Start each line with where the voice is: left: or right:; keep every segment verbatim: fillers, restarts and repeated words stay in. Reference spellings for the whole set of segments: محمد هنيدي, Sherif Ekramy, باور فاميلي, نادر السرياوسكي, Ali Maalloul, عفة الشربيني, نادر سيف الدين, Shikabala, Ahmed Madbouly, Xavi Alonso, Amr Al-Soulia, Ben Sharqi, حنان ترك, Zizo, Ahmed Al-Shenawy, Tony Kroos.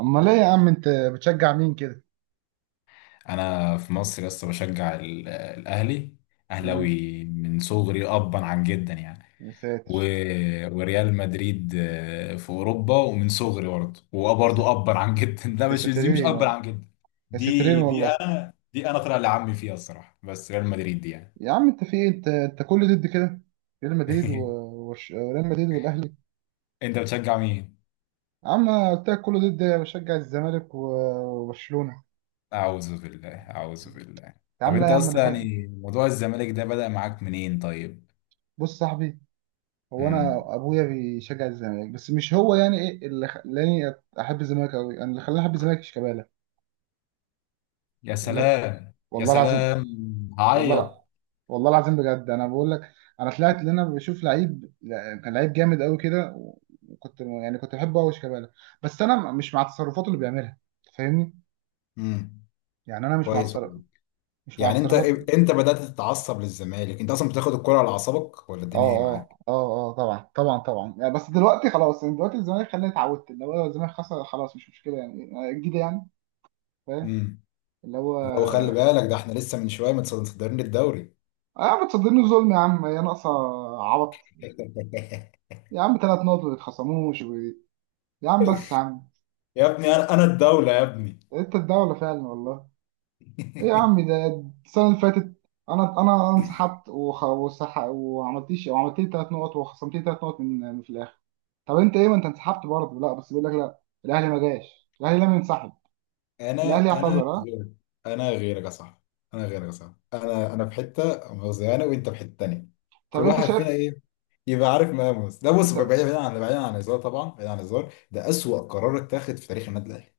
right: امال ايه يا عم انت، بتشجع مين كده؟
left: انا في مصر لسه بشجع ال- الاهلي.
right: مم.
left: اهلاوي من صغري ابا عن جدا يعني.
right: يا
left: و...
right: ساتر،
left: وريال مدريد آه، في اوروبا، ومن صغري برضه
right: يا
left: وبرضه
right: ساتر.
left: ابا عن جدا. ده
right: يا
left: مش دي مش
right: ساترين،
left: ابا عن جدا.
right: يا ساترين
left: دي دي
right: والله.
left: انا دي انا طلع لعمي فيها الصراحه، بس ريال مدريد دي يعني.
right: يا عم انت في ايه؟ انت انت كله ضد كده. ريال مدريد و- وبرش- وريال مدريد والاهلي.
left: انت بتشجع مين؟
right: يا عم أنا قلت لك، كله ضد. بشجع الزمالك و- وبرشلونه.
left: اعوذ بالله، اعوذ بالله.
right: يا
left: طب
right: عم لا،
left: انت
right: يا عم
left: اصلا
right: الحق.
left: يعني موضوع الزمالك ده بدأ معاك منين طيب؟
right: بص صاحبي، هو انا
left: امم.
right: ابويا بيشجع الزمالك بس مش هو. يعني ايه اللي خلاني احب الزمالك قوي؟ انا، اللي خلاني احب الزمالك شيكابالا.
left: يا
right: اللي هو،
left: سلام، يا
right: والله العظيم.
left: سلام.
right: والله لا،
left: هعيط.
right: والله العظيم بجد انا بقول لك. انا طلعت ان انا بشوف لعيب، كان لعيب جامد قوي كده. وكنت يعني كنت بحبه قوي شيكابالا. بس انا مش مع تصرفاته اللي بيعملها، فاهمني؟
left: امم.
right: يعني انا مش مع
left: كويس
right: تصرف
left: والله.
right: مش مع
left: يعني انت
right: تصرفات.
left: انت بدأت تتعصب للزمالك؟ انت اصلا بتاخد الكرة على اعصابك ولا
right: اه،
left: الدنيا ايه معاك؟
right: اه، اه، اه، طبعا، طبعا، طبعا يعني. بس دلوقتي خلاص، يعني دلوقتي الزمالك خلاني اتعودت. اللي هو الزمالك خسر خلاص، مش مشكله يعني جديده يعني. فاهم.
left: امم.
right: اللي هو.
left: لو خلي بالك ده احنا لسه من شوية متصدرين الدوري.
right: اه، بتصدمني ظلم يا عم يا ناقصه. عبط. يا عم ثلاث نقط ما يتخصموش. و... يا عم، بس يا عم.
left: يا ابني، انا انا الدولة يا ابني.
right: انت الدوله فعلا والله. ايه يا عم؟ ده السنة اللي فاتت انا انا انسحبت، وخ... وسح... وعملتيش وعملت لي ثلاث نقط وخصمت لي ثلاث نقط من من في الاخر. طب انت ايه؟ ما انت انسحبت برضه، لا؟ بس بيقول لك لا. الاهلي ما جاش، الاهلي لم ينسحب. الاهلي
left: انا انا
right: اعتذر، ها.
left: غيرك. انا غيرك يا صاحبي، انا غيرك يا صاحبي. انا انا في حتة مؤاخذة، انا وانت في حتة تانية.
right: طب
left: كل
right: انت
left: واحد
right: شايف؟
left: فينا ايه؟ يبقى عارف مقامه. ده بص،
right: انت
left: بعيد بعيد عن بعيد عن الهزار، طبعا بعيد عن الهزار، ده أسوأ قرار اتاخد في تاريخ النادي الاهلي.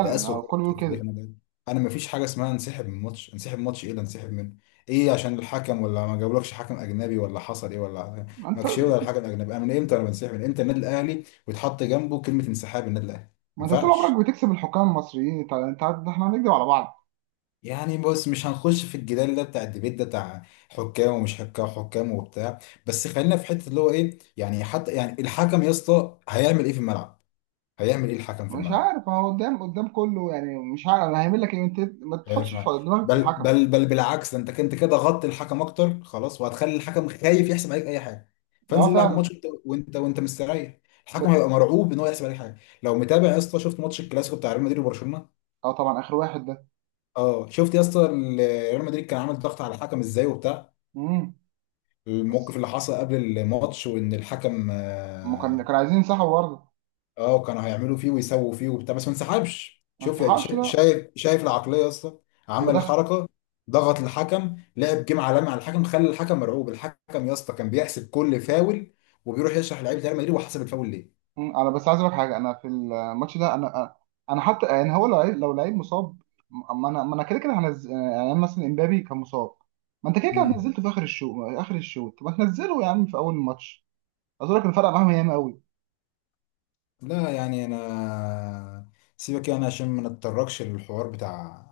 left: ده اسوأ
right: هو
left: قرار
right: الكل
left: في
right: بيقول
left: تاريخ
right: كده.
left: النادي. انا ما فيش حاجه اسمها انسحب من ماتش. انسحب من ماتش؟ ايه اللي انسحب منه؟ ايه، عشان الحكم؟ ولا ما جابولكش حكم اجنبي؟ ولا حصل ايه؟ ولا
right: ما انت
left: ماكشيه؟ ولا الحكم الاجنبي؟ انا من امتى انا بنسحب؟ من امتى النادي الاهلي ويتحط جنبه كلمه انسحاب؟ النادي الاهلي ما
right: ما انت طول
left: ينفعش.
right: عمرك بتكسب الحكام المصريين. انت انت عارف- احنا هنكدب على بعض؟
left: يعني بص، مش هنخش في الجدال ده، بتاع الديبيت ده، بتاع حكام ومش حكام، حكام وبتاع. بس خلينا في حته، اللي هو ايه يعني، حتى يعني الحكم يا اسطى هيعمل ايه في الملعب؟ هيعمل ايه الحكم في
right: مش
left: الملعب؟
right: عارف، هو قدام. قدام كله يعني، مش عارف انا هيعمل لك ايه. انت ما
left: خايف
right: تحطش
left: معاك؟
right: دماغك في
left: بل
right: الحكم.
left: بل بل بالعكس، ده انت كنت كده غطي الحكم اكتر خلاص، وهتخلي الحكم خايف يحسب عليك اي حاجه. فانزل
right: اه
left: العب
right: فعلا.
left: ماتش، وانت وانت, وانت مستريح.
right: ب...
left: الحكم هيبقى مرعوب ان هو يحسب عليك حاجه. لو متابع يا اسطى، شفت ماتش الكلاسيكو بتاع ريال مدريد وبرشلونه؟
right: اه طبعا، اخر واحد ده.
left: اه، شفت يا اسطى ال- ريال مدريد كان عامل ضغط على الحكم ازاي وبتاع؟
right: امم.
left: الموقف
right: بس
left: اللي حصل قبل الماتش، وان الحكم
right: ما كان
left: آه،
right: كان عايزين ينسحبوا برضه.
left: اه، كانوا هيعملوا فيه ويسووا فيه وبتاع، بس ما انسحبش.
right: ما
left: شوف يا-
right: انسحبش،
left: شا-
right: لا.
left: شايف شايف العقليه يا اسطى؟ عمل
right: ودخل.
left: الحركه، ضغط الحكم، لعب جيم عالمي على الحكم، خلى الحكم مرعوب. الحكم يا اسطى كان بيحسب كل فاول، وبيروح يشرح لعيبه ريال مدريد وحسب الفاول ليه.
right: مم، انا بس عايز اقول لك حاجه، انا في الماتش ده انا انا حتى يعني هو لو لعيب، لو لعيب مصاب. ما انا ما انا كده كده هنزل، يعني مثلا امبابي كان مصاب. ما انت كده كده
left: امم.
right: نزلته في اخر الشوط. اخر الشوط ما تنزله يا عم في اول الماتش. عايز اقول لك الفرق معاهم ياما قوي.
left: لا، يعني انا، سيبك يعني عشان ما نتطرقش للحوار بتاع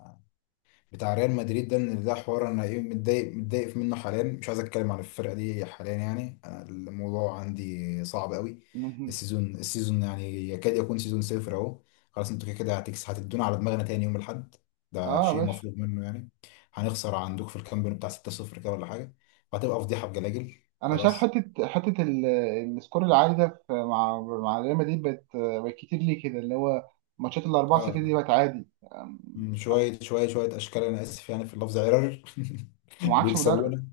left: بتاع ريال مدريد ده، ان ده حوار انا ايه، متضايق متضايق منه حاليا، مش عايز اتكلم عن الفرقه دي حاليا. يعني انا الموضوع عندي صعب قوي.
right: مهم.
left: السيزون السيزون يعني يكاد يكون سيزون صفر اهو. خلاص انتوا كده كده هتكس هتدونا على دماغنا تاني يوم الاحد. ده
right: اه يا
left: شيء
right: باشا.
left: مفروغ منه يعني. هنخسر عندك في الكامب نو بتاع ستة صفر كده ولا حاجه، وهتبقى فضيحه بجلاجل.
right: انا شايف
left: خلاص.
right: حته، حته ال- السكور العالي ده في مع مع ريال مدريد. بقت بقت كتير ليه كده؟ اللي هو ماتشات الاربعه
left: اه.
right: صفر دي بقت عادي. آم،
left: مم، شويه شويه شويه اشكال، انا اسف يعني في اللفظ عرر
right: ومعكش مدرب،
left: بيكسبونا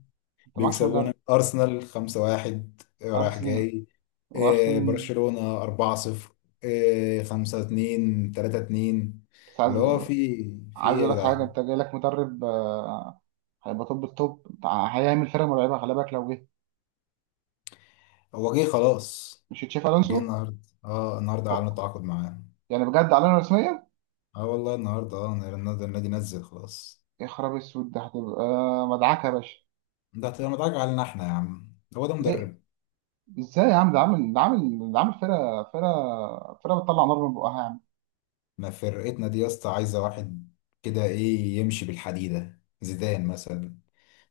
right: انت معكش مدرب.
left: بيكسبونا أرسنال خمسة واحد رايح
right: أرسن
left: جاي. آه،
right: وأرسن
left: برشلونة اربعة صفر. آه، خمسة اتنين، تلاتة اتنين.
right: بس عايز
left: اللي هو في في
right: عايز
left: إيه يا
right: أقول لك حاجة.
left: جدعان؟
right: أنت جاي لك مدرب، آه، هيبقى توب التوب، هيعمل فرقة مرعبة، خلي بالك لو جه.
left: هو جه خلاص.
right: مش تشافي
left: جه
right: ألونسو؟
left: النهارده. اه، النهارده
right: هوب،
left: اعلنوا التعاقد معاه.
right: يعني بجد؟ علينا رسميا.
left: اه والله النهارده، اه، النادي النادي نزل خلاص.
right: يا خراب أسود! ده هتبقى مدعكة يا باشا.
left: ده هتبقى متعاقد علينا احنا يا عم؟ هو ده
right: ليه؟
left: مدرب؟
right: إزاي يا عم؟ ده عامل ده عامل ده عامل فرقة فرقة فرقة بتطلع نار من بقها يا عم.
left: ما فرقتنا دي يا اسطى عايزة واحد كده، ايه، يمشي بالحديدة، زيدان مثلا.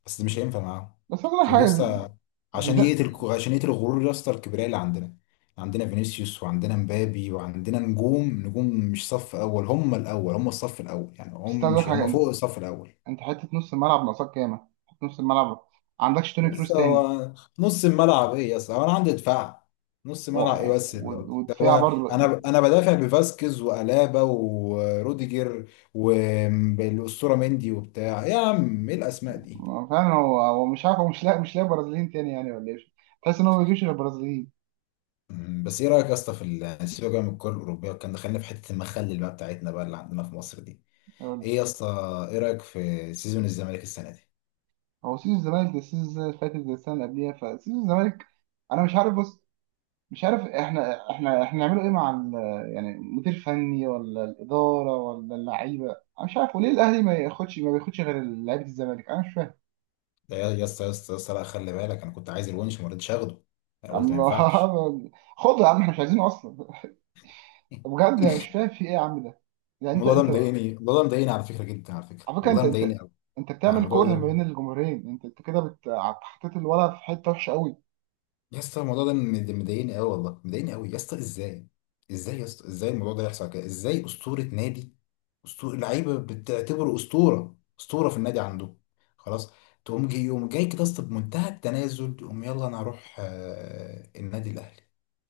left: بس ده مش هينفع معاهم.
right: بس عايز أقول لك
left: عشان يا
right: حاجة زي
left: اسطى،
right: زي
left: عشان
right: ده.
left: يقتل عشان يقتل الغرور يا اسطى، الكبرياء اللي عندنا. عندنا فينيسيوس وعندنا مبابي وعندنا نجوم، نجوم مش صف اول، هم الاول، هم الصف الاول، يعني
right: بس
left: هم،
right: عايز أقول
left: مش
right: لك حاجة،
left: هم،
right: أنت
left: فوق الصف الاول.
right: أنت حتة نص الملعب ناقصاك ياما، حتة نص الملعب. عندكش توني كروس
left: لسه
right: تاني؟
left: هو. نص الملعب ايه يا اسطى؟ هو انا عندي دفاع، نص ملعب ايه
right: و-
left: بس اللي-
right: و-
left: ده؟
right: ودفاع
left: هو
right: برضه.
left: انا انا بدافع بفاسكيز والابا والروديجر والاسطوره مندي وبتاع، يا عم ايه الاسماء دي.
right: ما فعلا، هو هو مش عارف، هو مش لاقي مش لاقي برازيليين تاني يعني ولا ايه؟ تحس ان هو ما بيجيبش غير برازيليين.
left: مم، بس ايه رايك يا اسطى في ال- سيبك بقى من الكره الاوروبيه، كان دخلنا في حته المخلل بقى بتاعتنا، بقى اللي عندنا في مصر دي.
right: هو
left: ايه يا اسطى؟ ايه رايك في سيزون الزمالك السنه دي؟
right: هو سيزون الزمالك ده السيزون اللي فاتت زي السنه اللي قبليها، فسيزون الزمالك. انا مش عارف، بص، مش عارف احنا احنا احنا نعمله ايه مع ال- يعني مدير فني، ولا الاداره، ولا اللعيبه؟ انا مش عارف، وليه الاهلي ما ياخدش ما بياخدش غير لعيبه الزمالك؟ انا مش فاهم.
left: ده يا يا اسطى، يا اسطى، يا اسطى، لا، خلي بالك، انا كنت عايز الونش وما رضيتش اخده. انا
right: يا
left: قلت
right: عم
left: ما ينفعش.
right: خد يا عم، احنا مش عايزينه اصلا. بجد أنا مش فاهم في ايه يا عم ده، يعني انت
left: الموضوع ده
right: انت
left: مضايقني، الموضوع ده مضايقني على فكره جدا، على فكره
right: على فكره، انت
left: والله
right: انت
left: مضايقني قوي.
right: انت
left: يعني
right: بتعمل
left: الموضوع
right: كره ما
left: ده،
right: بين الجمهورين، انت انت كده بت- حطيت الولد في حته وحشه قوي.
left: يا اسطى الموضوع ده مد- مضايقني قوي، والله مضايقني قوي يا اسطى. ازاي، ازاي يا اسطى، ازاي الموضوع ده يحصل كده؟ ازاي اسطوره نادي، اسطوره لعيبه بتعتبره اسطوره، اسطوره في النادي عندهم، خلاص، تقوم جاي يوم جاي كده يا اسطى بمنتهى التنازل تقوم يلا انا هروح آه، النادي الاهلي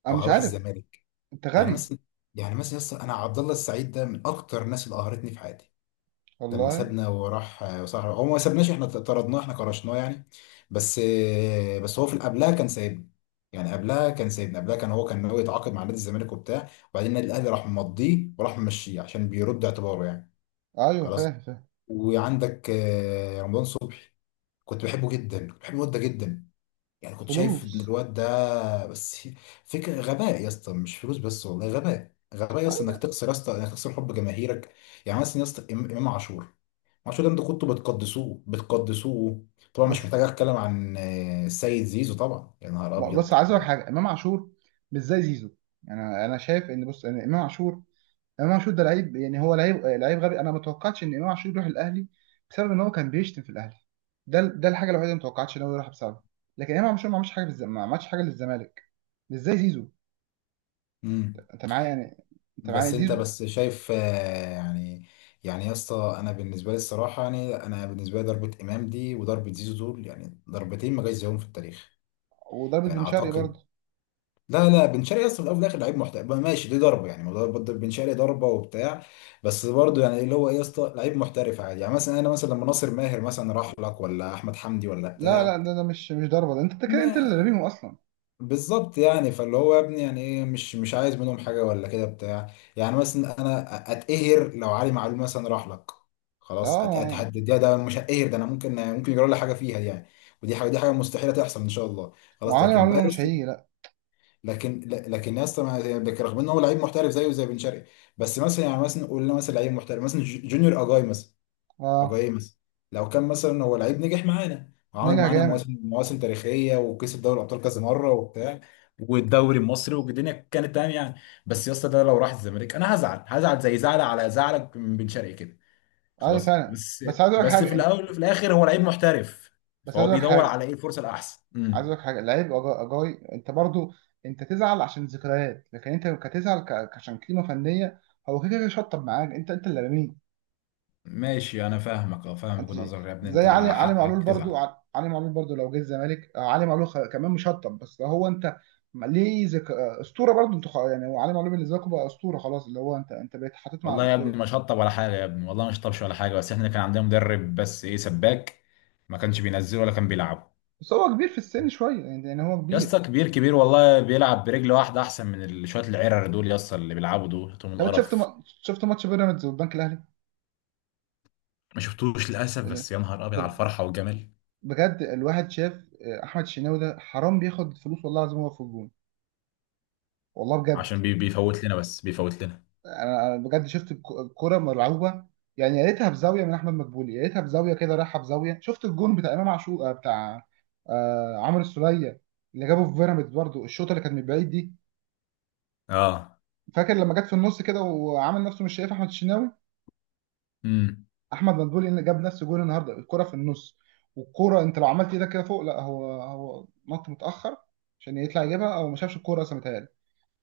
right: انا
left: او
right: مش
left: هروح
right: عارف.
left: الزمالك؟
right: انت
left: يعني
right: غبي
left: مثلا يعني مثلا يا اسطى انا عبد الله السعيد ده من اكتر الناس اللي قهرتني في حياتي. لما
right: والله.
left: سابنا وراح صحراء، هو ما سابناش، احنا طردناه، احنا كرشناه يعني. بس بس هو في قبلها كان سايبنا. يعني قبلها كان سايبنا، قبلها كان هو كان ناوي يتعاقد مع نادي الزمالك وبتاع، وبعدين النادي الاهلي راح مضيه وراح ممشيه عشان بيرد اعتباره يعني.
right: ايوه،
left: خلاص.
right: فاهم فاهم.
left: وعندك آه، رمضان صبحي، كنت بحبه جدا، كنت بحب الواد ده جدا. يعني كنت شايف ان
right: فلوس.
left: الواد ده، بس فكره، غباء يا اسطى، مش فلوس بس والله، غباء، غباء يا اسطى انك
right: ايوه.
left: تخسر، يا اسطى انك تخسر حب جماهيرك. يعني مثلا يا اسطى إم- امام عاشور، عاشور ده انتوا كنتوا بتقدسوه بتقدسوه. طبعا مش
right: بس
left: محتاج اتكلم عن آه، السيد زيزو طبعا، يا نهار
right: بس
left: ابيض.
right: عايز اقول حاجه، امام عاشور مش زي زيزو. انا انا شايف ان، بص، ان امام عاشور، امام عاشور ده لعيب، يعني هو لعيب، لعيب غبي. انا ما توقعتش ان امام عاشور يروح الاهلي بسبب ان هو كان بيشتم في الاهلي. ده ده الحاجه الوحيده اللي ما توقعتش ان هو يروح بسببها. لكن امام عاشور ما عملش حاجه بالز... ما عملش حاجه للزمالك، مش زي زيزو.
left: امم.
right: انت معايا يعني؟ انت معايا
left: بس انت
right: زيزو.
left: بس شايف آه، يعني يعني يا اسطى، انا بالنسبه لي الصراحه يعني، انا بالنسبه لي ضربه امام دي وضربه زيزو دول يعني ضربتين ما جاش زيهم في التاريخ.
right: وضربت
left: يعني
right: بن شرقي
left: اعتقد،
right: برضه.
left: لا لا، بن شرقي اصلا في الاول وفي الاخر لعيب محترف بقى، ماشي، دي ضربه يعني، موضوع برضه بن شرقي، ضربه وبتاع، بس برضه يعني اللي هو ايه يا اسطى، لعيب محترف عادي. يعني مثلا انا، مثلا لما ناصر ماهر مثلا راح لك، ولا احمد حمدي، ولا
right: لا،
left: بتاع.
right: لا، ده، ده مش مش ضربه. ده انت كده، انت اللي
left: ما
right: رميهم اصلا.
left: بالظبط، يعني فاللي هو يا ابني يعني، ايه، مش مش عايز منهم حاجه ولا كده بتاع. يعني مثلا انا اتقهر لو علي معلول مثلا راح لك، خلاص أت-
right: اه.
left: اتهدد. ده مش هتقهر، ده انا ممكن ممكن يجرى لي حاجه فيها دي يعني. ودي حاجه دي حاجه مستحيله تحصل ان شاء الله. خلاص
right: وعلي
left: لكن بقى
right: معلول
left: يا
right: مش
left: اسطى،
right: هيجي، لا.
left: لكن ل- لكن يا اسطى ما- لكن رغم ان هو لعيب محترف زيه زي بن شرقي، بس مثلا، يعني مثلا قلنا، مثلا لعيب محترف مثلا ج- جونيور اجاي مثلا.
right: اه،
left: اجاي مثلا، لو كان مثلا هو لعيب نجح معانا وعمل
right: نجح
left: معانا
right: جامد.
left: مواسم، مواسم تاريخيه وكسب دوري الابطال كذا مره وبتاع، والدوري المصري، والدنيا كانت تمام يعني، بس يا اسطى ده لو راح الزمالك انا هزعل، هزعل زي زعل، على زعلك من بن شرقي كده،
right: ايوه
left: خلاص.
right: فعلا،
left: بس
right: بس عايز اقول لك
left: بس في
right: حاجه انت.
left: الاول وفي الاخر هو لعيب محترف،
right: بس
left: فهو
right: عايز اقول لك
left: بيدور
right: حاجه.
left: على ايه، الفرصه الاحسن.
right: عايز اقول
left: امم.
right: لك حاجه. لعيب أجا- اجاي انت برضو. انت تزعل عشان ذكريات، لكن انت كتزعل ك- عشان قيمه فنيه. هو كده كده شطب معاك، انت انت اللي رميه.
left: ماشي انا فاهمك اه فاهمك
right: انت
left: وجهة
right: شايف.
left: نظرك يا ابني.
right: زي علي
left: انت
right: علي معلول
left: حقك
right: برضو،
left: تزعل.
right: ع- علي معلول برضو لو جه الزمالك، آه، علي معلول خ- كمان مش هطب. بس هو انت. م- ليه ذك... آه، اسطوره برضو انت. خ- يعني هو علي معلول بالنسبه لكم بقى اسطوره خلاص، اللي هو انت انت بقيت حاطط مع
left: والله يا
right: الاسطوره.
left: ابني ما شطب ولا حاجه يا ابني، والله ما شطبش ولا حاجه، بس احنا كان عندنا مدرب بس، ايه، سباك، ما كانش بينزله ولا كان بيلعبه.
right: بس هو كبير في السن شويه، يعني يعني هو
left: يا اسطى
right: كبير.
left: كبير، كبير والله، بيلعب برجل واحده احسن من ال- شويه العرر دول يا اسطى، اللي بيلعبوا دول توم
right: طب انت شفت
left: القرف.
right: ما... شفت ماتش بيراميدز والبنك الاهلي؟
left: ما شفتوش للاسف،
right: ال-
left: بس يا نهار ابيض على
right: ب-
left: الفرحه والجمال.
right: بجد الواحد شاف. آه، احمد الشناوي ده حرام بياخد فلوس والله العظيم، هو في الجون، والله بجد.
left: عشان بي بيفوت لنا، بس بيفوت لنا.
right: انا أنا بجد شفت الك- الكرة مرعوبة. يعني يا ريتها بزاوية من احمد مدبولي، يا ريتها بزاوية كده رايحة بزاوية. شفت الجون بتاع امام عاشور آه، بتاع آه، عمرو السولية اللي جابه في بيراميدز برضه، الشوطة اللي كانت من بعيد دي.
left: اه.
right: فاكر لما جت في النص كده وعمل نفسه مش شايف احمد الشناوي؟
left: امم.
right: احمد مدبولي اللي جاب نفس الجون النهارده، الكرة في النص. والكرة انت لو عملت ايدك كده فوق، لا، هو هو نط متأخر عشان يطلع يجيبها، او ما شافش الكرة اصلا متهيألي.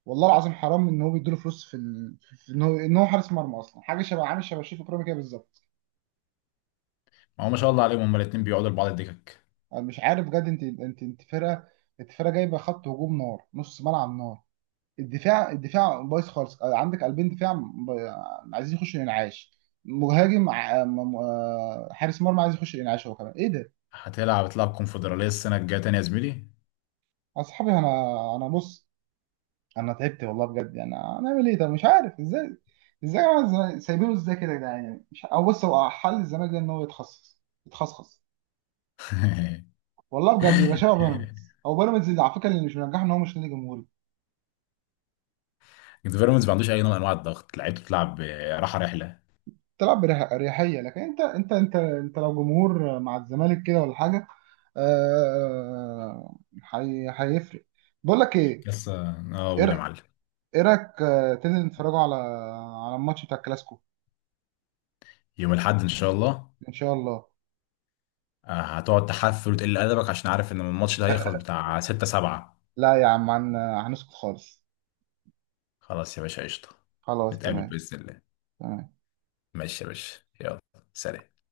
right: والله العظيم حرام ان هو بيديله فلوس في ال... في ان هو ان هو حارس مرمى اصلا. حاجه شبه، عامل شبه شريف اكرامي كده بالظبط.
left: هو ما شاء الله عليهم هما الاتنين بيقعدوا لبعض الدكك.
right: أنا مش عارف بجد، انت انت انت فرقه، انت فرقه جايبه خط هجوم نار، نص ملعب نار. الدفاع الدفاع بايظ خالص. عندك قلبين دفاع ب... عايزين يخشوا الانعاش. مهاجم ع- م- م- آه، حارس مرمى عايز يخش الانعاش، هو كمان ايه ده؟
left: هتلعب تلعب كونفدراليه السنه الجايه تاني يا زميلي.
right: اصحابي انا، انا بص، انا تعبت والله بجد. يعني هنعمل ايه ده؟ مش عارف ازاي، ازاي يا جماعة؟ الزمالك- سايبينه ازاي كده يا جدعان؟ يعني مش. او بص، هو حل الزمالك ده ان هو يتخصص يتخصص. والله بجد يبقى شبه بيراميدز، او بيراميدز اللي على فكره اللي مش منجحه ان هو مش نادي جمهوري.
left: بيراميدز ما عندوش اي نوع من انواع الضغط، لعيبته بتلعب راحه، رحله.
right: تلعب بأريحية. لكن انت انت انت انت لو جمهور مع الزمالك كده ولا حاجة. آه، هي- هيفرق. بقول لك ايه؟
left: بس اه.
right: ايه
left: قول يا
right: رأ-
left: معلم.
right: إيه رايك آه، تنزل نتفرجوا على على الماتش بتاع الكلاسيكو؟
left: يوم الاحد ان شاء الله.
right: ان شاء الله.
left: آه، هتقعد تحفل وتقل ادبك عشان عارف ان الماتش ده هيخلص بتاع ستة سبعة.
right: لا يا عم، هن- هنسكت خالص.
left: خلاص يا باشا قشطه.
right: خلاص
left: نتقابل
right: تمام،
left: باذن الله.
right: تمام.
left: ماشي يا باشا، يلا. سلام.